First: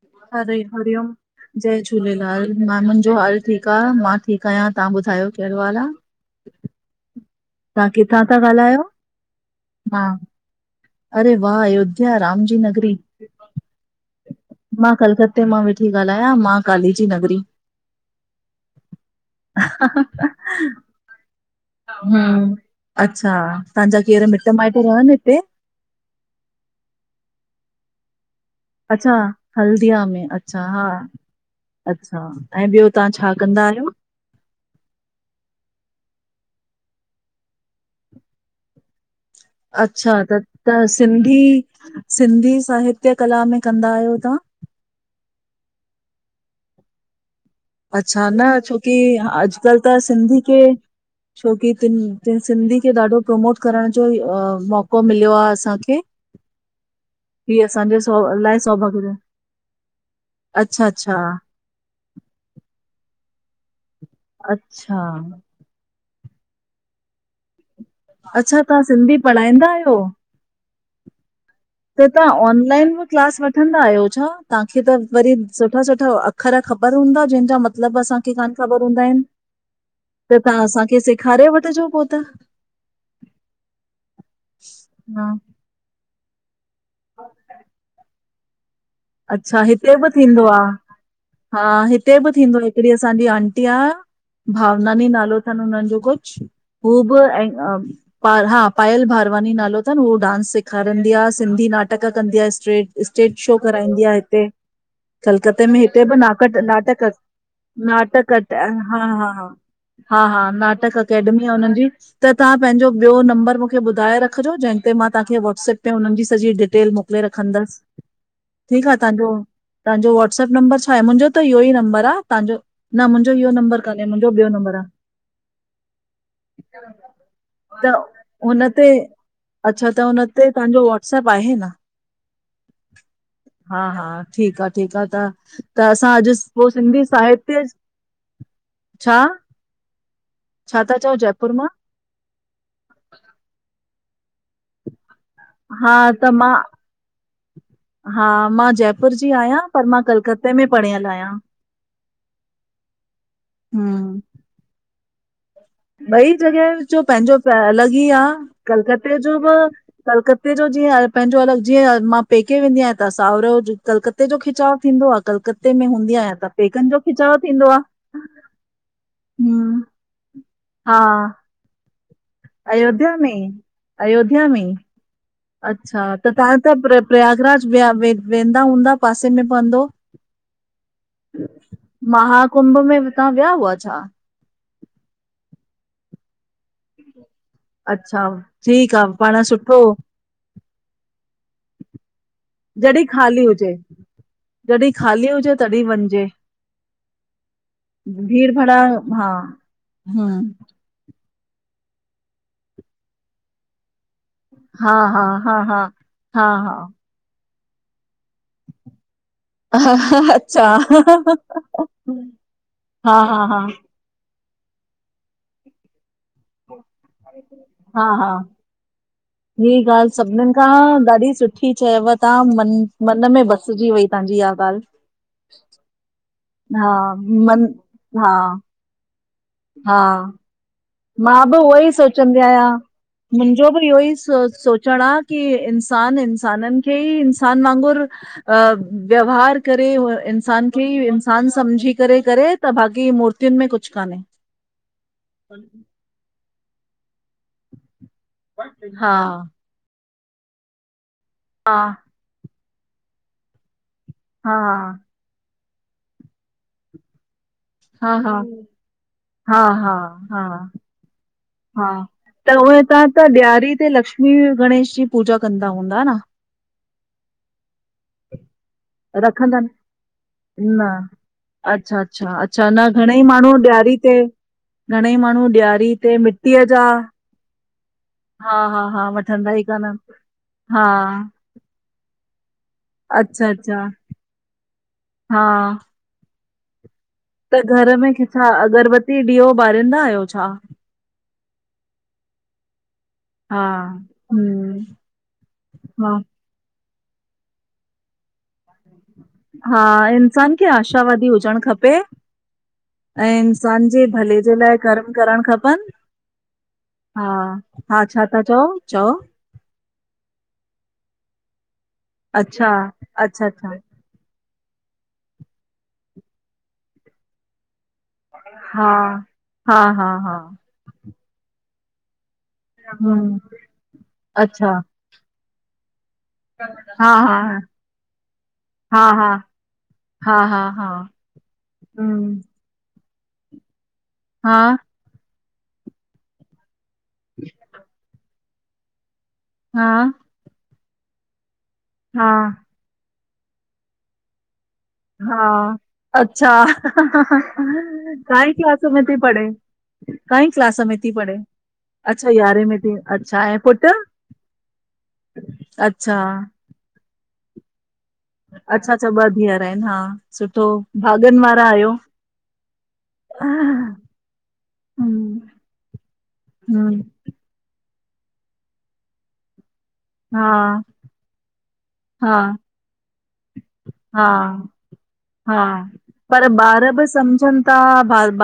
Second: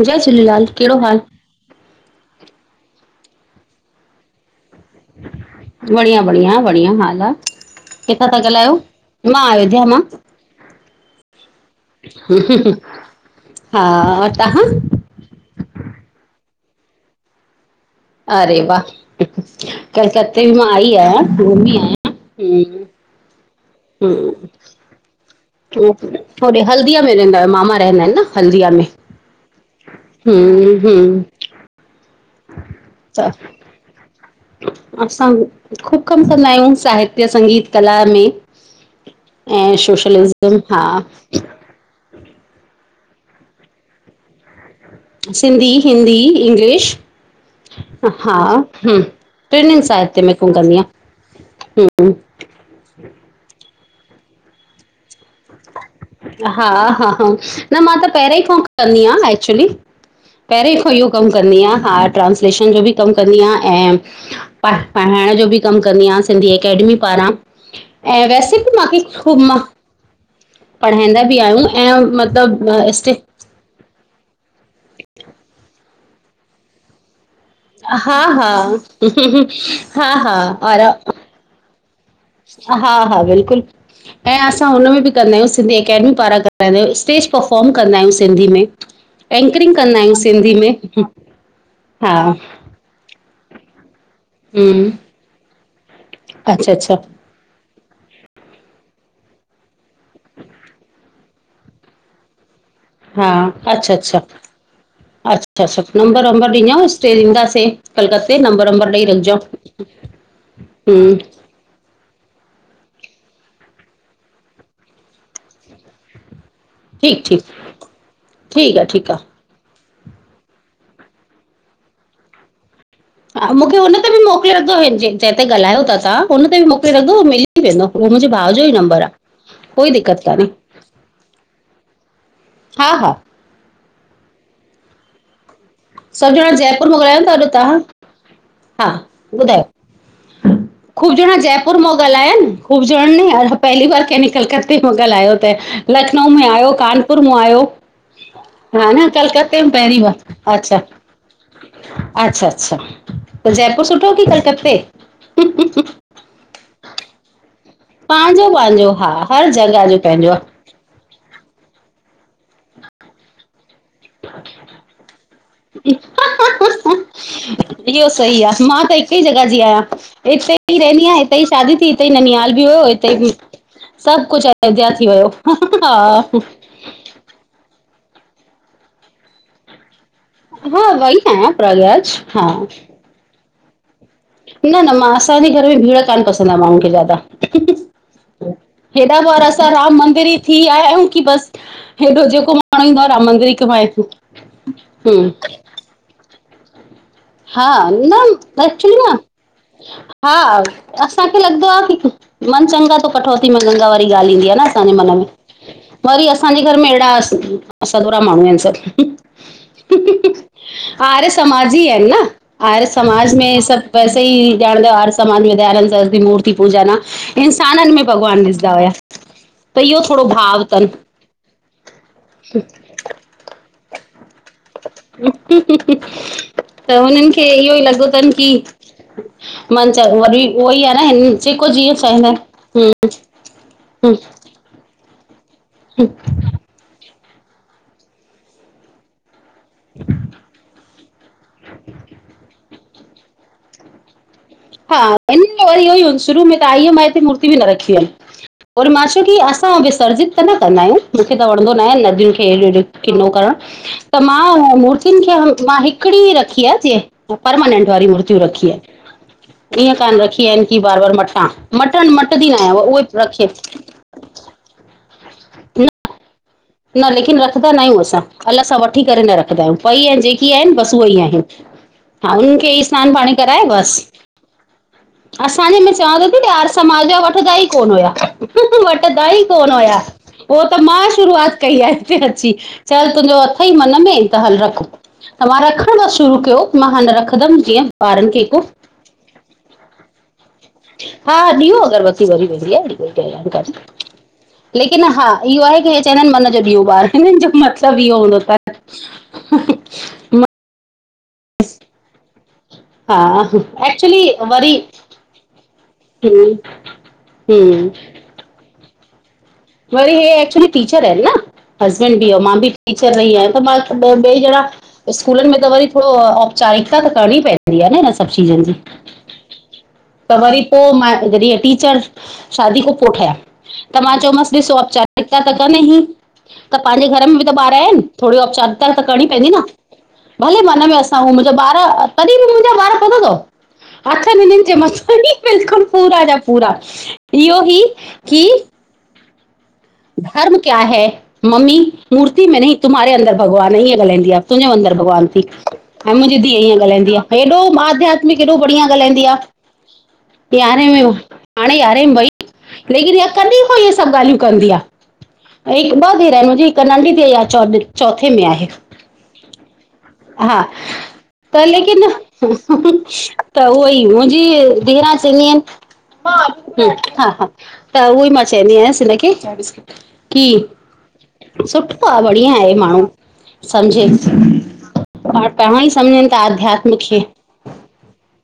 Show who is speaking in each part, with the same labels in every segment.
Speaker 1: जय
Speaker 2: खादई
Speaker 1: झूलेलाल कहिड़ो
Speaker 2: हरिओम
Speaker 1: हाल?
Speaker 2: जय झूलेलाल मां मुंहिंजो हाल ठीकु आ मां ठीकु आहियां तव्हां ॿुधायो कहिड़ो हालु आ?
Speaker 1: बंडींया, बडिंया, बडिंया हाल आ किथां था ॻाल्हायो? मां अयोध्या मां,
Speaker 2: अरे वाह अयोध्या राम जी नगरी,
Speaker 1: हा और तव्हां?
Speaker 2: मां कलक ते मां वेठी ॻाल्हायां मां काली जी नगरी।
Speaker 1: अरे वाह, कलकते मां आई आहियां घुमी आहियां।
Speaker 2: हूं
Speaker 1: हम्म
Speaker 2: अच्छा तव्हांजा केर मिट माइट रहनि हिते?
Speaker 1: हूं होॾे हल्दीअ में रहंदो आ मामा रहंदा आहिनि न हल्दीअ में।
Speaker 2: अच्छा हल्दीया में, अच्छा
Speaker 1: हम्म
Speaker 2: हा
Speaker 1: हम्म
Speaker 2: अच्छा ऐं ॿियो तहां
Speaker 1: त
Speaker 2: छा कंदा आहियो?
Speaker 1: असां ख़ूब कमु कंदा आहियूं साहित्य, संगीत कला में। ऐं
Speaker 2: अच्छा त
Speaker 1: सोशलिज़म,
Speaker 2: त
Speaker 1: हा
Speaker 2: सिंधी सिंधी साहित्य कला में कंदा आहियो तां?
Speaker 1: सिंधी, हिंदी, इंग्लिश।
Speaker 2: अच्छा
Speaker 1: हा
Speaker 2: न छोकि
Speaker 1: हम्म टिनिनि
Speaker 2: अॼुकल्ह त
Speaker 1: साहित्य में
Speaker 2: सिंधी
Speaker 1: कमु
Speaker 2: खे
Speaker 1: कंदी आहियां
Speaker 2: छोकित
Speaker 1: हम्म
Speaker 2: सिंधी खे ॾाढो प्रमोट करण जो ई मौक़ो मको मिलियो आ असांखे।
Speaker 1: हा हा हा,
Speaker 2: ही
Speaker 1: न मां
Speaker 2: असांजे
Speaker 1: त
Speaker 2: सौ
Speaker 1: पहिरयों ई खां
Speaker 2: इलाही
Speaker 1: कंदी
Speaker 2: सौभाग्य आहे।
Speaker 1: आहियां एक्चुली। पहिरें
Speaker 2: अच्छा
Speaker 1: खां इहो
Speaker 2: अच्छा
Speaker 1: कमु कंदी आहियां, हा। ट्रांस्लेशन जो बि कमु कंदी आहियां ऐं प
Speaker 2: अच्छा
Speaker 1: पढ़ाइण जो बि कमु कंदी आहियां, सिंधी अकेडमी पारां, ऐं वैसे
Speaker 2: अच्छा
Speaker 1: बि
Speaker 2: तव्हां
Speaker 1: मूंखे
Speaker 2: सिंधी
Speaker 1: मां
Speaker 2: पढ़ाईंदा आहियो
Speaker 1: पढ़ाईंदा बि आहियूं ऐं
Speaker 2: त तव्हां
Speaker 1: मतिलबु
Speaker 2: ऑनलाइन बि
Speaker 1: स्टे
Speaker 2: क्लास वठंदा आहियो छा, तव्हांखे त वरी सुठा- सुठा अख़र ख़बर हूंदा जंहिंजा मतिलबु
Speaker 1: हा
Speaker 2: असांखे
Speaker 1: हा
Speaker 2: कान ख़बर हूंदा आहिन
Speaker 1: हा हा और
Speaker 2: तांअसांखे सेखा खारे वठजो पो!
Speaker 1: हा हा बिल्कुलु ऐं असां हुन में बि
Speaker 2: हा
Speaker 1: कंदा आहियूं सिंधी अकेडमी पाराांय पंहिंज स्टेज परफॉर्म कंदा आहियूं सिंधी में।
Speaker 2: अच्छा
Speaker 1: एंकरिंग
Speaker 2: हिते
Speaker 1: कंदा
Speaker 2: बि
Speaker 1: आहियूं
Speaker 2: थींदो
Speaker 1: सिंधी
Speaker 2: आ,
Speaker 1: में
Speaker 2: हा हिते बि थींदो आहे। हिकड़ी असांजी आंटी आ
Speaker 1: हम्म
Speaker 2: भावनानि नालो अथनि हुननि जो कुछ,
Speaker 1: अच्छा अच्छा
Speaker 2: हू बि ऐं हा पायल भारवानी नालो अथनि, उहो डांस सेखारींदी आहे सिंधी नाटक कंदी आहे स्ट्रेज
Speaker 1: हा
Speaker 2: स्टेज शो
Speaker 1: अच्छा
Speaker 2: कराईंदी आ
Speaker 1: अच्छा
Speaker 2: हिते।
Speaker 1: अच्छा
Speaker 2: कलकते में
Speaker 1: अच्छा
Speaker 2: हिते बि
Speaker 1: नंबर
Speaker 2: नाक
Speaker 1: वंबर ॾिजो
Speaker 2: नाटक-!
Speaker 1: स्टे ईंदासीं
Speaker 2: नाटक
Speaker 1: कलकते नंबर वंबर
Speaker 2: हा
Speaker 1: ॾेई
Speaker 2: हा
Speaker 1: रखिजो
Speaker 2: हा हा हा नाटक
Speaker 1: हम्म
Speaker 2: अकेडमी आ हुनननि जी। त तां पंहिंजो ॿियो नंबर मूंखे ॿुधाए रखिजो जंहिं ते मां तांखे व्हटसप ते उ हुननि जी सॼि डिटेल टेल मोकिले
Speaker 1: ठीकु ठीकु
Speaker 2: रखंदसि। ठीकु आ तव्हांजो -तव्हांजो वाट्सअप नंबर छाहे, मुंहिंजो त इहो ई नंबर आहे, तव्हांजो न मुंहिंजो
Speaker 1: हा
Speaker 2: इहो
Speaker 1: मूंखे
Speaker 2: नंबर
Speaker 1: हुन
Speaker 2: कान्हे
Speaker 1: ते बि
Speaker 2: मुंहिंजो ॿियो
Speaker 1: मोकिले
Speaker 2: नंबर आ
Speaker 1: रखजो जैं ते ॻाल्हायो था तव्हां हुन ते बि मोकिले रखयो, मां वेंदो
Speaker 2: त
Speaker 1: उहो मुंहिंजे भाउ
Speaker 2: हुन
Speaker 1: जो ई
Speaker 2: ते
Speaker 1: नंबर आ।
Speaker 2: अच्छा त हुन ते तव्हांजो व्हाट्सअप आहे न।
Speaker 1: हा हा
Speaker 2: हा- हा ठीकु आह -ठीकु आह त असां अॼु
Speaker 1: सभु ॼणा
Speaker 2: पो
Speaker 1: जयपुर मो
Speaker 2: सिंधी
Speaker 1: ॻालायव था अॼु
Speaker 2: साहित्य
Speaker 1: तव्हां, हा
Speaker 2: छा
Speaker 1: ॿुधायो!
Speaker 2: छा था चओ
Speaker 1: ख़ूब ॼंणा
Speaker 2: मां
Speaker 1: जयपुर मो ॻाल्हया आहिन। ख़ूब जणन य पहली बार कहिं कलकते में ॻाल्हायो आ।
Speaker 2: हा
Speaker 1: लखनऊ
Speaker 2: त
Speaker 1: में
Speaker 2: मां
Speaker 1: आयो, कानपुर में आयो
Speaker 2: हा मां
Speaker 1: हा न
Speaker 2: जयपुर जी आहियां
Speaker 1: कलकत्ते मां
Speaker 2: पर
Speaker 1: पहिरीं बार
Speaker 2: कलकत्ते में
Speaker 1: अच्छा,
Speaker 2: पढ़ियल आहियां
Speaker 1: अच्छा- अच्छा, त जयपुर सुठो
Speaker 2: हम्म
Speaker 1: कि कलकते
Speaker 2: ॿई जॻह जो पंहिंजो अलॻि ई आ,
Speaker 1: पंहिंजो पंहिंजो हा
Speaker 2: कलकते जो
Speaker 1: हर
Speaker 2: बि,
Speaker 1: जॻह जो पंहिंजो आहे
Speaker 2: कलकते जीअं पंहिंजो अलॻि, जीअं मां पेके वेंदी आहियां त सावरो जो कलकते जो खिचाव थींदो आ, कलकते में हूंदी आहियां त पेकनि जो खिचाव थींदो आ।
Speaker 1: इहो सही आहे मां त हिक ई जॻह जी
Speaker 2: हम्म
Speaker 1: आहियां। हितेऔ [inaudible] ईते ई
Speaker 2: हा
Speaker 1: रहंदी आं, ईते ई शादी थी, ईते ई ननियाल बि हुयो, ईते
Speaker 2: अयोध्या
Speaker 1: ई
Speaker 2: में
Speaker 1: सभु कुछ अयोध्या थी वियो।
Speaker 2: अच्छा
Speaker 1: हा।
Speaker 2: त तव्हां त प प्रयागरज वया वेंदा हूंदा, पासे में पवंदो?
Speaker 1: हा, वई त आयां, प्रगराज हा।
Speaker 2: तां विया हुआ छा?
Speaker 1: न -न, मां असांजे घर में भीड़ कान्ह पसंद आ माण्हुन खे ज्यादा।
Speaker 2: अच्छा ठीकु आ
Speaker 1: हेॾा
Speaker 2: पाण
Speaker 1: बार असां
Speaker 2: सुठो
Speaker 1: राम मंदिर ई थी आया आहियूं की बसि, हेॾो जेको मां पाण ईं मां राम मंदिर ई कमाए सूं,
Speaker 2: जॾीं ख़ाली हुजे तॾीं वञ जे।
Speaker 1: हा, न एक्चुली न
Speaker 2: हा
Speaker 1: हा।
Speaker 2: हम्म
Speaker 1: असांखे लॻदो आ, की मन चंगा तो कटौती में गंगा वारी ॻाल्हि ईंदी आ न।
Speaker 2: हा
Speaker 1: असांजे मन
Speaker 2: हा
Speaker 1: में,
Speaker 2: हा हा
Speaker 1: वरी
Speaker 2: हा
Speaker 1: असांजे
Speaker 2: हा
Speaker 1: घर में एड़ा सदोरा माण्हू आहिन सभु।
Speaker 2: ह -हं अच्छा, हंं- हं-
Speaker 1: आर्य
Speaker 2: हं- हं
Speaker 1: समाजी
Speaker 2: -हं
Speaker 1: आहिनि न आर्य समाज में सभु वैसे ई ॼाणंदायो, आर्य समाज में दयानंद साहिब जी मूर्ती पूजा न इंसाननि में भॻवान ॾिसदा हुया। त
Speaker 2: हीअ
Speaker 1: इहो
Speaker 2: ॻाल्हि
Speaker 1: थोरो
Speaker 2: सभिनीन
Speaker 1: भाव
Speaker 2: खां
Speaker 1: अथनि
Speaker 2: ॾाढी सुठी चयव तां मन मन में बसिजी वई तव्हांजी इहा ॻाल्हि।
Speaker 1: हुं -हुं -हुं -हुं,
Speaker 2: हा
Speaker 1: त हुननि खे
Speaker 2: मन
Speaker 1: इहोई लॻो तन
Speaker 2: हा
Speaker 1: की मन
Speaker 2: हा
Speaker 1: च वॾी उओ ई आ।
Speaker 2: मां बि उहो ई सोचंदी आहियां।
Speaker 1: हम्म
Speaker 2: मुंजो बि इहो ई
Speaker 1: हम्म
Speaker 2: सोचण आ की इंसान इंसानन खे ई इंसान वांगुर अ व्यवहार करे इंसान खे ई इंसान समझी करे करे त बाक़ी मूर्तियुन में कुछ कान्हे।
Speaker 1: हा वञ त इहो ई शुरू में त आई हुम मां हिते मूर्ती बि न रखी हुम। और मां छो की
Speaker 2: हा
Speaker 1: असां विसर्जित त न कंदा आहियूं मूखे त वणंदो
Speaker 2: हा
Speaker 1: नाहे, नदियुनि खे किनो करणु त
Speaker 2: हा
Speaker 1: मां मूर्तियुनि खे मां हिकिड़ी रखी आ, जे उ परमानेंट
Speaker 2: हा
Speaker 1: वारी
Speaker 2: हा
Speaker 1: मुर्तियूं रखी आहिन।
Speaker 2: हा -हा -हा
Speaker 1: बार बार मटां
Speaker 2: -हा,
Speaker 1: मटण मटंदी
Speaker 2: त
Speaker 1: न आहियां
Speaker 2: उहे तां त
Speaker 1: रखे
Speaker 2: ॾियारी ते लक्ष्मी, गणेश जी पूजा कंदा हूंदा न?
Speaker 1: न लेकिन रखदा नायूं असां, अलग हां वठ वठी करे न रखदा आहियूं, पई आहिन जेकी आहिनि
Speaker 2: न,
Speaker 1: बसि उहे ई आहिनि,
Speaker 2: अच्छा अच्छा
Speaker 1: हा उन्हनि
Speaker 2: अच्छा
Speaker 1: खे ई
Speaker 2: न
Speaker 1: स्नानु
Speaker 2: घणेई
Speaker 1: पाणी
Speaker 2: माण्हू
Speaker 1: कराए
Speaker 2: ॾियारी
Speaker 1: बसि।
Speaker 2: ते घणेई माण्हू
Speaker 1: असांजे में
Speaker 2: ॾियारी ते
Speaker 1: चवां त ती हिते
Speaker 2: मिटीअ
Speaker 1: आर्य
Speaker 2: जा
Speaker 1: समाज ज़ा वठदा ई कोन हुया।
Speaker 2: हा हा हा
Speaker 1: वठदा ई
Speaker 2: वठंदा
Speaker 1: कोन
Speaker 2: कान
Speaker 1: हुया,
Speaker 2: आहिन
Speaker 1: हो त
Speaker 2: हा
Speaker 1: मां शुरूआति कई आ हिते अची, चल तुंहिंजो
Speaker 2: अच्छा
Speaker 1: अथई
Speaker 2: अच्छा
Speaker 1: मन में त हल रखो।
Speaker 2: हा
Speaker 1: त मां रखण न शुरू कयो मां हाणे‌ न रखंदमि जीअं ॿारनि खे कु
Speaker 2: दी ॾियो ॿारींदा आहियो छा?
Speaker 1: हा ॾीहो अगरबती ॿरी वेंदी आहे।
Speaker 2: हा हम्म
Speaker 1: लेकिन हा इहो आहे की हे
Speaker 2: हा
Speaker 1: चवंदा आहिनि कि मन जो ॾियो ॿार। हिननि जो मतलब ईयो हूंदो तन,
Speaker 2: हा, इंसान खे आशावादी हुज जण खपे,
Speaker 1: हा
Speaker 2: ऐं इंसान जे
Speaker 1: एक्चुली
Speaker 2: भले जे
Speaker 1: वरी
Speaker 2: लाइ कर्म करणु खपनि।
Speaker 1: हम्म
Speaker 2: हा,
Speaker 1: हम्म
Speaker 2: हा छा ता चओ चओ?
Speaker 1: वरी हे एक्चुली टीचर आहिनि, न हसबैंड बि अऊं मां बि
Speaker 2: अच्छा
Speaker 1: टीचर रही
Speaker 2: अच्छा
Speaker 1: आहियां, त
Speaker 2: अच्छा
Speaker 1: मां ॿ ॿई ॼणा स्कूलनि में त वरी थोड़ो ओपचारिकता त करणी पवंदी आ न हिन सां
Speaker 2: हा हा हा
Speaker 1: [unintelligible]
Speaker 2: हा
Speaker 1: त वरी पो मां जॾहिं टीचर शादी खों पोइ ठया,
Speaker 2: हम्म
Speaker 1: त मां चयोमांस
Speaker 2: अच्छा
Speaker 1: ॾिसो ओपचारिकता त करने ही त पाहिंजे
Speaker 2: हा
Speaker 1: घर में बि त
Speaker 2: हा
Speaker 1: ॿार आहिन, थोड़ी ओपचारिकता
Speaker 2: हा
Speaker 1: त करिणी
Speaker 2: हा
Speaker 1: पइंदी न।
Speaker 2: हा
Speaker 1: भले
Speaker 2: हा हा
Speaker 1: मन में असां हूं मत्लभु ॿार तॾहिं
Speaker 2: हम्म
Speaker 1: बि ॿार पतो थव
Speaker 2: हा
Speaker 1: [unintelligible] पूरा, इहो ही की
Speaker 2: हां
Speaker 1: धर्म क्या है, मम्मी
Speaker 2: हा
Speaker 1: मूर्ति में नहीं तुम्हारे अंदर भॻवान, ईंह ॻाल्हिंदी आ, तुंहिंजे अंदर भॻवान थी,
Speaker 2: हा
Speaker 1: मुंहिंजी
Speaker 2: अच्छा
Speaker 1: धीउ ईीअं ॻाल्हाईंदी आ, हेॾो आध्यात्मिक,
Speaker 2: काईं
Speaker 1: हेॾो
Speaker 2: क्लास
Speaker 1: बढ़िया
Speaker 2: में थी
Speaker 1: ॻाल्हाईंदी आ।
Speaker 2: पढ़े काईं क्लास
Speaker 1: यारहें में,
Speaker 2: थी पढ़े
Speaker 1: हाणे यारहें में वई,
Speaker 2: अच्छा यारहें में थी
Speaker 1: लेकिन इहा
Speaker 2: अच्छा ऐं
Speaker 1: कॾहिं को
Speaker 2: पुटु
Speaker 1: इहे सभु ॻाल्हियूं कंदी आ। हिकु ॿ
Speaker 2: अच्छा
Speaker 1: धीएर आहिन, मुंहिंजी हिकु नंढी धीअर आ, चो चोथे में आहे।
Speaker 2: अच्छा, अच्छा ॿ धीअर आहिनि हा
Speaker 1: हा
Speaker 2: सुठो भा
Speaker 1: त लेकिन, त उह ई मुंहिंजी धीएरा
Speaker 2: हम्म
Speaker 1: चयंदी आन हु,
Speaker 2: हम्म,
Speaker 1: हा हा। त उहो ई मां चवंदी आयसि हिनखे की
Speaker 2: हा,
Speaker 1: सु हा बढ़िया आहे माण्हू सम्झे
Speaker 2: हा,
Speaker 1: पाण पाण
Speaker 2: हा,
Speaker 1: ई सम्झनि था
Speaker 2: पर ॿार
Speaker 1: अध्यात्म
Speaker 2: ब
Speaker 1: खे
Speaker 2: सम्झनि था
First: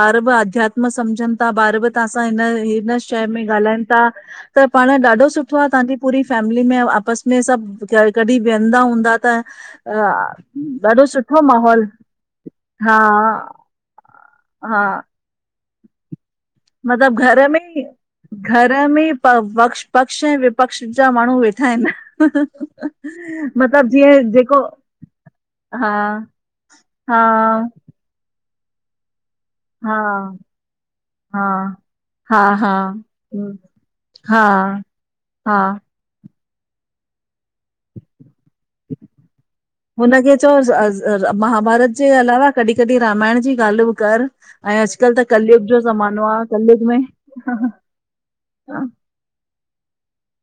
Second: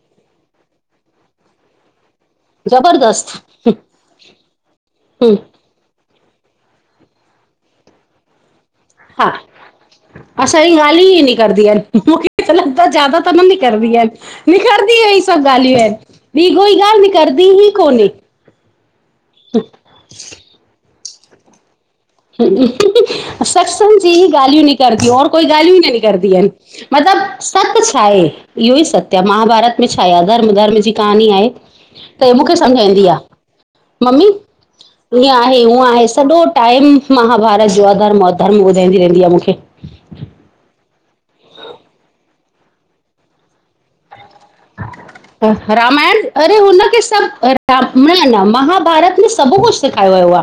Speaker 2: ॿार ब अध्यात्म सम्झनि था ॿार ब त असां हिन, हिन शइ
Speaker 1: ज़बरदस्त
Speaker 2: में ॻाल्हाइनि था त पाण ॾाढो
Speaker 1: हूं
Speaker 2: सुठो आ थाखे। पूरी फैमिली में आपस में सभु कॾहिं वेहंदा हूंदा त अ,
Speaker 1: असांजी ॻाल्हि
Speaker 2: ॾाढो
Speaker 1: ई
Speaker 2: सुठो
Speaker 1: निकरंदी आहिन,
Speaker 2: माहौल
Speaker 1: मूंखे
Speaker 2: हा
Speaker 1: जयदा त न नि रदी आहिन,
Speaker 2: हा
Speaker 1: निकरदी एही सभु ॻाल्हियूं आहिन, बी कोई ॻाल्हि
Speaker 2: मतिलब घर
Speaker 1: निकरंदी
Speaker 2: में
Speaker 1: ई कोन्हे।
Speaker 2: घर में प वक्ष पक्ष ऐं विपक्ष जा माण्हू वेठा आहिन न।
Speaker 1: सत्संग जी ई ॻाल्हियूं
Speaker 2: जेको
Speaker 1: निकरदियू और कोई ॻाल्हियू ई न
Speaker 2: हा
Speaker 1: निकरदियू आहिन।
Speaker 2: हा,
Speaker 1: मतिलब सत् छा आहे, इहो ई सत्य आ महाभारत। में
Speaker 2: हा,
Speaker 1: छा आहे, धर्म धर्म जी कहानी आहे,
Speaker 2: हा,
Speaker 1: त
Speaker 2: हा,
Speaker 1: मूंखे
Speaker 2: हा,
Speaker 1: समझ ईंदी आ।
Speaker 2: हम्म,
Speaker 1: मम्मी,
Speaker 2: हा,
Speaker 1: ईअं
Speaker 2: हा,
Speaker 1: आहे, हूअं आहे, सॼो टाइम महाभारत जो आ, धर्म, अधर्म ॿुधाईंदी रहंदी आ मूंखे।
Speaker 2: हुनखे चओस महाभारत जे अलावा कॾहिं कॾहिं रामायण जी ॻाल्हि बि कर। ऐं अॼुकल्ह त कलयुग जो
Speaker 1: रामायण
Speaker 2: ज़मानो आ,
Speaker 1: अरे
Speaker 2: कलयुग में
Speaker 1: हुनखे सभु [unintelligible] न महाभारत में सभु कुझ सेखयो वयो आ,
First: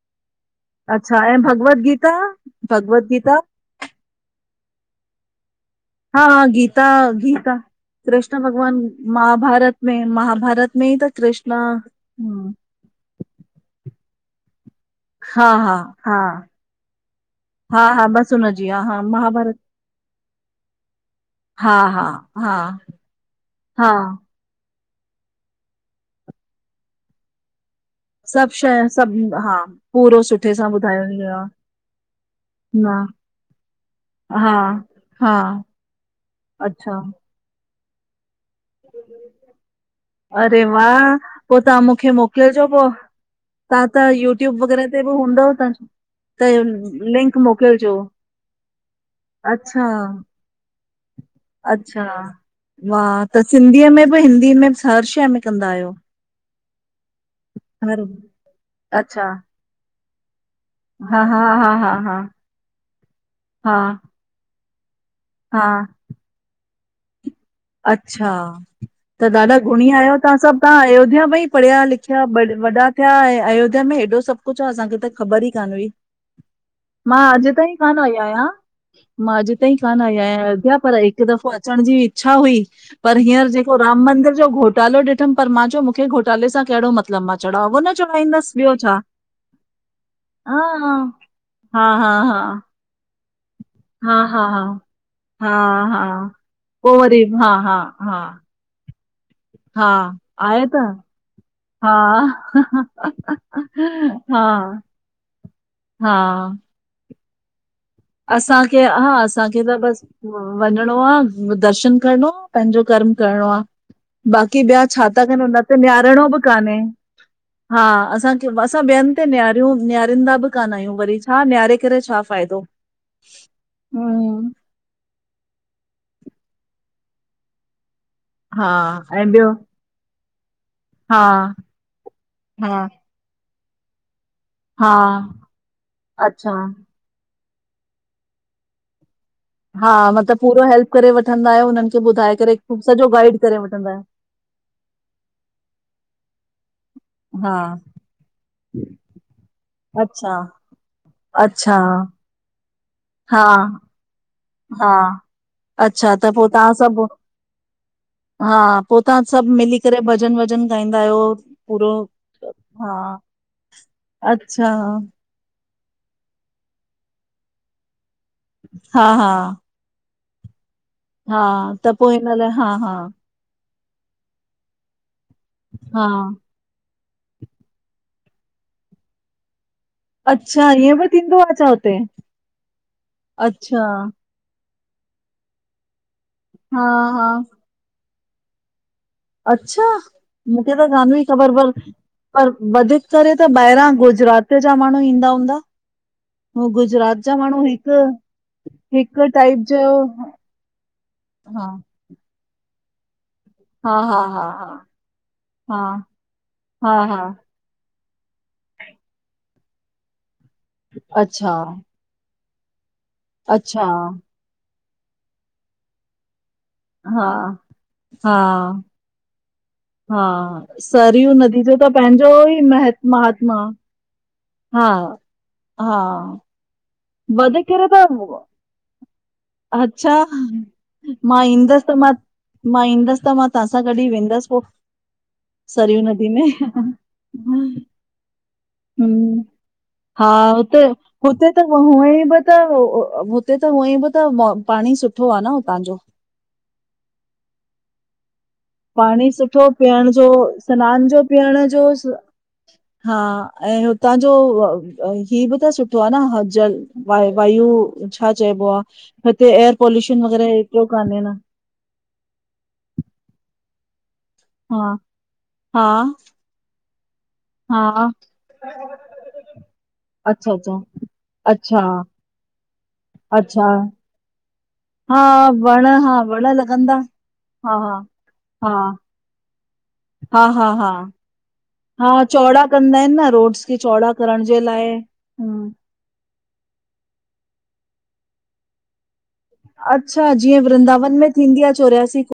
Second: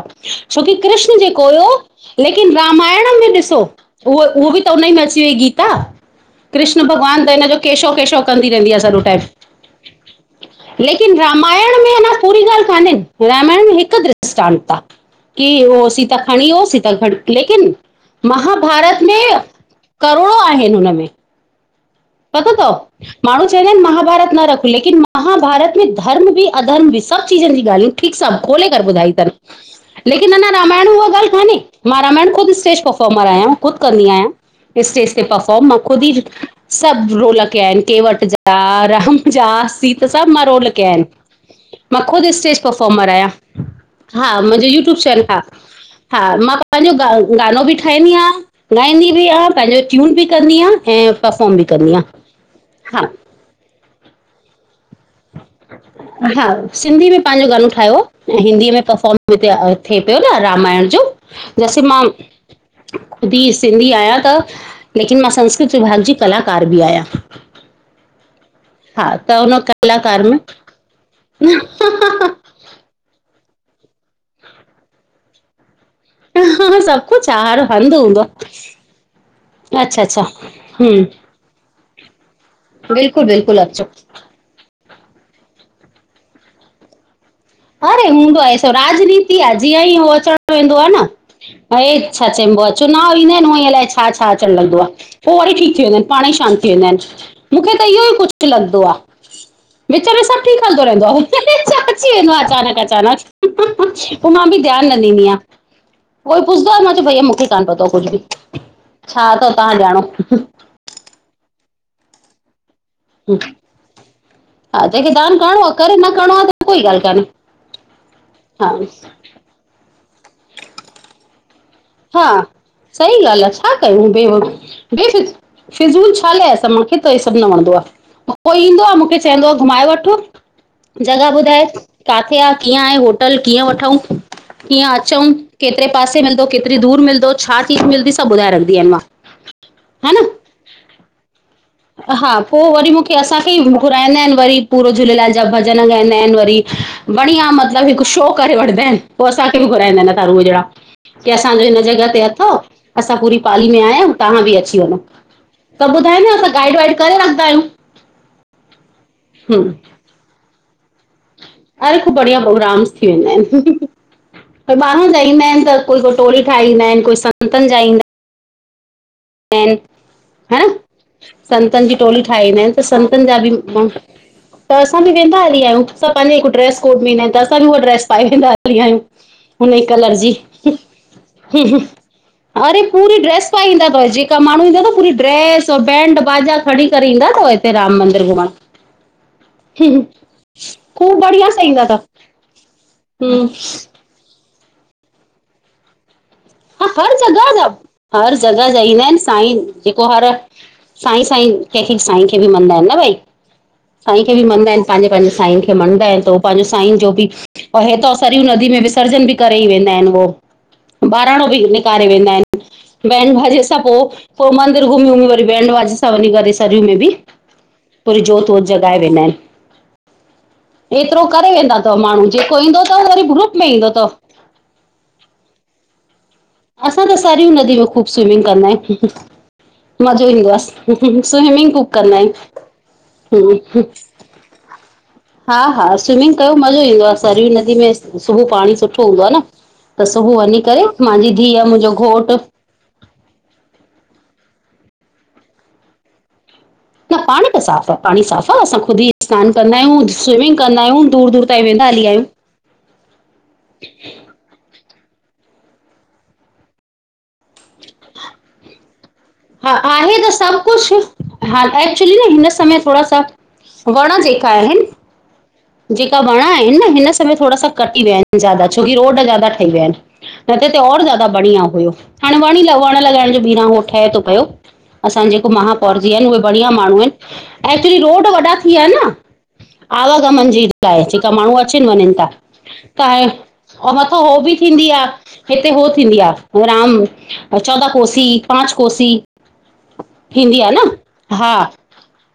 Speaker 1: छोकी कृष्ण
Speaker 2: अच्छा ऐं
Speaker 1: जेको हुयो
Speaker 2: भगवत गीता
Speaker 1: लेकिन
Speaker 2: भगवत
Speaker 1: रामायण में
Speaker 2: गीता
Speaker 1: ॾिसो उहो उहो बि त उन ई में अची वई गीता।
Speaker 2: हा हा
Speaker 1: कृष्ण
Speaker 2: गीता
Speaker 1: भॻवानु त हिन
Speaker 2: गीता
Speaker 1: जो केशो, केशो
Speaker 2: कृष्ण
Speaker 1: कंदी रहंदी आ,
Speaker 2: भॻवान
Speaker 1: सॼो टाइम
Speaker 2: महाभारत में महाभारत में ई त कृष्ना ह
Speaker 1: काने, रामायण में हिकु द्रृषटान्त आ।
Speaker 2: हा
Speaker 1: की
Speaker 2: हा
Speaker 1: उह सीता
Speaker 2: हा
Speaker 1: खणी हो सीता खणी लेकिन
Speaker 2: हा हा बसि हुनजी हा हा
Speaker 1: महाभारत में
Speaker 2: महाभारत
Speaker 1: करोड़ो आहिन हुन में।
Speaker 2: हा, हा।
Speaker 1: पतो
Speaker 2: हा
Speaker 1: थव माण्हू चवंदा आहिनि
Speaker 2: हा
Speaker 1: महाभारत न रखो लेकिन म महाभारत में धर्म बि अधर्म बि सभु चीज़नि जी ॻाल्हियूं ठीकु सभु खोले करे
Speaker 2: शइ
Speaker 1: ॿुधाई थनि,
Speaker 2: सभु हा पूरो
Speaker 1: लेकिन अञा
Speaker 2: सुठे सां
Speaker 1: रामायण
Speaker 2: ॿुधायो
Speaker 1: उहा ॻाल्हि
Speaker 2: वियो आ
Speaker 1: कान्हे मां रामायण खु़द स्टेज
Speaker 2: न
Speaker 1: परफॉर्मर आहियां ख़ुदि कंद
Speaker 2: हा
Speaker 1: आहियां स्टेज ते
Speaker 2: हा
Speaker 1: परफॉर्म, मां ख़ुदि ई
Speaker 2: अच्छा
Speaker 1: सभु रोल कया आहिनि केहिं वटि ज राम जा सीत सभ मां
Speaker 2: अरे
Speaker 1: रोल कया आहिन,
Speaker 2: वाह पो तव्हां
Speaker 1: मां
Speaker 2: मूंखे
Speaker 1: ख़ुदि स्टेज
Speaker 2: मोकिलिजो पो
Speaker 1: पफॉमर आहियां।
Speaker 2: तव्हां त
Speaker 1: हा मांजो
Speaker 2: वग़ैरह
Speaker 1: यूट्यूब
Speaker 2: ते बि
Speaker 1: चैनल आ।
Speaker 2: हूंदव त
Speaker 1: हा
Speaker 2: त
Speaker 1: मां पंहिंजो गा
Speaker 2: लिंक
Speaker 1: गानो बि
Speaker 2: मोकिलिजो
Speaker 1: ठाहंदी आं, गाईंदी बि आहियां, पंहिंजो
Speaker 2: अच्छा
Speaker 1: ट्यून बि कंदी आ, ऐं परफॉम बि कंदी आ,
Speaker 2: अच्छा
Speaker 1: हाश
Speaker 2: वाह त सिंधीअ में बि हिंदी में हर शइ में कंदा आहियो
Speaker 1: हा सिंधी में पंहिंजो गानो ठाहियो,
Speaker 2: हर
Speaker 1: ऐं हिंदीअ में पफोर्म
Speaker 2: अच्छा
Speaker 1: हिते थिए पियो न रामायण
Speaker 2: हा हा हा
Speaker 1: जसे
Speaker 2: हा
Speaker 1: मां
Speaker 2: हा
Speaker 1: बी
Speaker 2: हा
Speaker 1: सिंधी आहियां त लेकिन मां
Speaker 2: हा
Speaker 1: संस्कृत विभाग जी कलाकार बि आहियां।
Speaker 2: अच्छा,
Speaker 1: हा
Speaker 2: त
Speaker 1: हुन
Speaker 2: ॾाढा गुणी आहियो,
Speaker 1: कलाकार
Speaker 2: तव्हां
Speaker 1: में
Speaker 2: सभु तव्हां अयोध्या में ई पढ़िया लिखिया बया वॾा थिया ऐं अयोध्या में हेॾो सभु कुझु आ, असांखे त ख़बर ई कान हुई।
Speaker 1: ह सभु
Speaker 2: मां
Speaker 1: कुझु आ,
Speaker 2: अॼु
Speaker 1: हर
Speaker 2: ताईं
Speaker 1: हंध
Speaker 2: कान आई
Speaker 1: हूंदो
Speaker 2: आहियां
Speaker 1: आ।
Speaker 2: मां अॼु ताई कान आई आहियां अयोध्या, पर
Speaker 1: हम्म
Speaker 2: हिकु दफ़ो अ अचण जी इच्छा हुई पर
Speaker 1: बिल्कुलु
Speaker 2: हींअर
Speaker 1: बिल्कुलु
Speaker 2: जेको
Speaker 1: अचो
Speaker 2: राम मंदिर घोटालो ॾिठमि, पर मां चयो मूंखे घोटाले सां कहिड़ो म
Speaker 1: अड़े हूंदो आहे सो राजनीति आहे जीअं ई हो अचणु
Speaker 2: हा
Speaker 1: वेंदो आहे न
Speaker 2: हा
Speaker 1: हे
Speaker 2: हा
Speaker 1: छा
Speaker 2: हा
Speaker 1: चएंबो आ? चुनाव ईंदा आहिनि उअ अल लाइ छा
Speaker 2: हा
Speaker 1: छा
Speaker 2: हा
Speaker 1: अचणु लॻंदो, आहे पोइ
Speaker 2: हा
Speaker 1: वरी
Speaker 2: हा
Speaker 1: ठीकु थी वेंदा आहिनि पाण
Speaker 2: हा
Speaker 1: ई शांत थी वेंदा
Speaker 2: पोइ वरी हा
Speaker 1: आहिनि। मूंखे
Speaker 2: हा
Speaker 1: त इहो ई
Speaker 2: हा
Speaker 1: कुझ लॻंदो आ
Speaker 2: हा
Speaker 1: विच में सभ ठीक
Speaker 2: आहे
Speaker 1: हलंदो
Speaker 2: त
Speaker 1: रहंदो आ।
Speaker 2: हा - -
Speaker 1: अचानक अचानक, पोइ मां बि
Speaker 2: हा
Speaker 1: ध्यान न ॾींदी आ, कोई
Speaker 2: हा
Speaker 1: पुछंदो आ मां चांदी आ भैया मूंखे - - कान पतो कुझु बि
Speaker 2: असांखे हा
Speaker 1: छा अथव
Speaker 2: असांखे त
Speaker 1: तव्हां
Speaker 2: बस
Speaker 1: ॼाणो
Speaker 2: वञ - - नरो आ, दर्शन करणो आ, पंहिंजो कर्म करणो आ। बाक़ी ॿिया
Speaker 1: हा
Speaker 2: छा
Speaker 1: जंहिंखे
Speaker 2: था
Speaker 1: दान
Speaker 2: कन हुन
Speaker 1: करिणो आहे
Speaker 2: ते
Speaker 1: करे न
Speaker 2: निहारणो
Speaker 1: करिणो
Speaker 2: बि
Speaker 1: आहे त
Speaker 2: कान्हे।
Speaker 1: कोई ॻाल्हि कान्हे
Speaker 2: हा असांखे
Speaker 1: हा
Speaker 2: असां ॿियन ते निहार - - नियारंदा बि कान आहियूं, वरी छा नियारे करे छा
Speaker 1: हा
Speaker 2: फ़ाइदो - -
Speaker 1: सही ॻाल्हि आ छा कयूं बे बेफ़ - - फिज़ूल छा लाए मूखे त इ सभु न वणंदो आ को
Speaker 2: हा
Speaker 1: ईंदो आहे मूंखे
Speaker 2: ऐं
Speaker 1: चवंदो
Speaker 2: ॿियो
Speaker 1: आहे घुमाए वठो - -
Speaker 2: हा
Speaker 1: जॻह ॿुधाए काथे आहे, कीअं
Speaker 2: हा
Speaker 1: आहे, होटल कीअं वठऊ? कीअं
Speaker 2: हा
Speaker 1: अचूक, केतरे पासे मिलंदो,
Speaker 2: अच्छा
Speaker 1: केतिरी दूरि मिलंदो, छा चीज़ मिलंदी सभु ॿुधाए रखंदीयां मां। हा न,
Speaker 2: मतिलबु पूरो हेल्प करे वठंदा आहियो हुननि खे ॿुधाए
Speaker 1: हा
Speaker 2: करे
Speaker 1: पोइ वरी
Speaker 2: सॼो
Speaker 1: मूंखे
Speaker 2: गाइड
Speaker 1: असांखे
Speaker 2: करे
Speaker 1: ई
Speaker 2: वठंदा आहियो
Speaker 1: घुराईंदा आहिन वरी। पूरो झूलेलाल जा भॼन ॻाईंदा आहिन वरी। बढ़िया
Speaker 2: हा
Speaker 1: मतलबु हिकु शो करे वठंदा आहिन पोइ असांखे बि घुराईंदा आहिन अथां
Speaker 2: अच्छा
Speaker 1: रूहे जहिड़ा - - की असांजो
Speaker 2: अच्छा
Speaker 1: हिन जॻह ते अथव, असां पूरी
Speaker 2: हा
Speaker 1: पाली में आया आहियूं, तव्हां बि अची
Speaker 2: हा
Speaker 1: वञो। त
Speaker 2: अच्छा
Speaker 1: ॿुधाए न
Speaker 2: पोइ
Speaker 1: असां
Speaker 2: तव्हां
Speaker 1: गाइड वाइड
Speaker 2: सभु
Speaker 1: करे रखंदा आहियूं।
Speaker 2: हा पोइ तव्हां सभु
Speaker 1: हम्म
Speaker 2: मिली करे भॼन वॼन गाईंदा आहियो पूरो हा। अच्छा
Speaker 1: ॿार जा ईंदा आहिन त कोई वटोरी ठाहींदा आहिन कोई संतनि जा ईंदा आहिन।
Speaker 2: हा हा - -
Speaker 1: ह न संतन
Speaker 2: त
Speaker 1: जी
Speaker 2: पो
Speaker 1: टोली
Speaker 2: हिन लाइ
Speaker 1: ठाहेी ईंदा
Speaker 2: हा
Speaker 1: आहिन त
Speaker 2: हा
Speaker 1: संतन जा बि माण्ह - - त असां बि वेंदा हली आहियूं
Speaker 2: हा
Speaker 1: असां पंहिंजे हिकु ड्रेस कोट में ईदा आहिन त असां बि उहा ड्रेस पाए वेंदा हली आहियूं। हुन ई कलर जी
Speaker 2: अच्छा ईअं बि थींदो आ छा हुते
Speaker 1: अरे पूरी ड्रेस पाईं
Speaker 2: अच्छा
Speaker 1: ईंदा अथव - - जेका माण्हू ईंदा तव, पूरी ड्रेस, बैंड बाजा
Speaker 2: हा
Speaker 1: खणी करे ईंदा
Speaker 2: हा
Speaker 1: अथव हिते राम मंदर घुमण।
Speaker 2: अच्छा मूंखे त कान
Speaker 1: खूब
Speaker 2: हुई
Speaker 1: बढ़िया
Speaker 2: ख़बर
Speaker 1: सां
Speaker 2: पर।
Speaker 1: ईंदा अथव
Speaker 2: पर वधीक करे
Speaker 1: हम्म
Speaker 2: त ॿाहिरां गुजरात जा माण्हू ईंदा हूंदा। हू
Speaker 1: हा हर
Speaker 2: गुजरात
Speaker 1: जॻह
Speaker 2: माण्हू
Speaker 1: जा,
Speaker 2: हिक
Speaker 1: हर जॻह जा ईंदा आहिन
Speaker 2: हिक टाइप
Speaker 1: साईं
Speaker 2: जो
Speaker 1: जेको हर - - साईं सांई
Speaker 2: हा
Speaker 1: कंहिंखे साईं खे बि मञंदा आहिन न भई।
Speaker 2: हा हा
Speaker 1: साईं खे
Speaker 2: हा
Speaker 1: बि मञदा आहिन,
Speaker 2: हा
Speaker 1: पंहिंजे- पंहिंजे साईं खे
Speaker 2: हा
Speaker 1: मञदा आहिन त उ पंहिंजो
Speaker 2: हा
Speaker 1: साईं जो
Speaker 2: हा
Speaker 1: बि - - ऐं हितां सरयूं नदी में विसर्जन बि करे ई वेंदा आहिन उहो। बहिराणो
Speaker 2: अच्छा
Speaker 1: बि निकारे वेंदा आहिन बैड बाजे सां
Speaker 2: अच्छा
Speaker 1: पो। पो मंदिर घुमी घुमी वरी बैड वाजे सां वंञी करे - - सरयूं में बि
Speaker 2: हा
Speaker 1: पूरी जोत वोत
Speaker 2: हा
Speaker 1: जॻाए वेंदा आहिन।
Speaker 2: हा सरयू नदी जो त
Speaker 1: माण्हू
Speaker 2: पंहिंजो
Speaker 1: जेको
Speaker 2: ई म
Speaker 1: ईंदो अथव वरी ग्रुप
Speaker 2: महात्म आ।
Speaker 1: में ईंदो अथव
Speaker 2: हा हा
Speaker 1: असां त सरियूं
Speaker 2: वध
Speaker 1: नदी में
Speaker 2: करे त
Speaker 1: ख़ूब स्विमिंग कंदा आहियूं।
Speaker 2: अच्छा
Speaker 1: मज़ो ईंदो आहे
Speaker 2: मां
Speaker 1: स्विमिंग खूब
Speaker 2: ईंदस त मां
Speaker 1: कंदा
Speaker 2: मां ईंदस त मां
Speaker 1: आहियूं
Speaker 2: तव्हांसां गॾु ई वेंदस। उफ - -
Speaker 1: हा हा स्विमिंग कयो मज़ो ईंदोव, आ सरयू नदी में सुबुह पाणी सुठो हूंदो आ
Speaker 2: हम्म,
Speaker 1: न। त
Speaker 2: हा
Speaker 1: सुबह वञी
Speaker 2: हुते
Speaker 1: करे मांजी धी
Speaker 2: हुते
Speaker 1: - -
Speaker 2: हुअं बि त हुते त हुअं बि त पाणी सुठो आ न हुतां जो।
Speaker 1: न पाणी त साफ़ आ। पाणी साफ आ असां खुद ई
Speaker 2: पाणी
Speaker 1: सनान
Speaker 2: सुठो
Speaker 1: कंदा आहियूं,
Speaker 2: पीअण जो
Speaker 1: स्विमिंग कंदा आहियूं,
Speaker 2: सनान जो
Speaker 1: दूर दूर ताईं
Speaker 2: पीअण
Speaker 1: वेदा हली आ
Speaker 2: जो
Speaker 1: आहियूं।
Speaker 2: हा ऐं हुतां - - ही बि त सुठो आ न जलवायु छा चइबो आ - -
Speaker 1: हा आहे त सभु कुझु
Speaker 2: न
Speaker 1: ह - - च हिन समय थोङा सा वण जेका आहेन
Speaker 2: हा - -
Speaker 1: जेका वण आहिनि न हिन थोङा सा कटी
Speaker 2: हा
Speaker 1: विया आहिन ज्यादा, छोकि रोड ज्यादा ठही विया आहिन,
Speaker 2: अच्छा
Speaker 1: न त
Speaker 2: अच्छा
Speaker 1: त और ज्यादा बढ़िया
Speaker 2: अच्छा
Speaker 1: हुयो। हाणे वण ई वण लॻाइण जो
Speaker 2: अच्छा
Speaker 1: बीहनां उहो ठहे थो पियो।
Speaker 2: हा
Speaker 1: असांजे जेको
Speaker 2: वण
Speaker 1: महापौर जी
Speaker 2: हा
Speaker 1: आहिन उहे
Speaker 2: वण
Speaker 1: बढ़िया
Speaker 2: लॻंदा
Speaker 1: माण्हू आहिन,
Speaker 2: हा हा
Speaker 1: एक्चुली रोड वॾा थी
Speaker 2: हा
Speaker 1: विया आहिन न। अल [unintelligible]
Speaker 2: हा
Speaker 1: गमन जी
Speaker 2: हा हा
Speaker 1: लाइ जेका माण्हू अचन- वञन
Speaker 2: हा
Speaker 1: था,
Speaker 2: चौड़ा कंदा आहिनि न रोड्स खे
Speaker 1: क
Speaker 2: चौड़ा
Speaker 1: मथां हो
Speaker 2: करण
Speaker 1: बि
Speaker 2: जे
Speaker 1: थींदी
Speaker 2: लाइ
Speaker 1: आ हिते
Speaker 2: हम्म
Speaker 1: हो, हो ॿि थींदी आ राम चोॾहं कोसी, पांच कोसी।
Speaker 2: अच्छा जीअं
Speaker 1: थींदी आ न
Speaker 2: वृनंदावन में थींदी
Speaker 1: हा
Speaker 2: आ चोरयासी को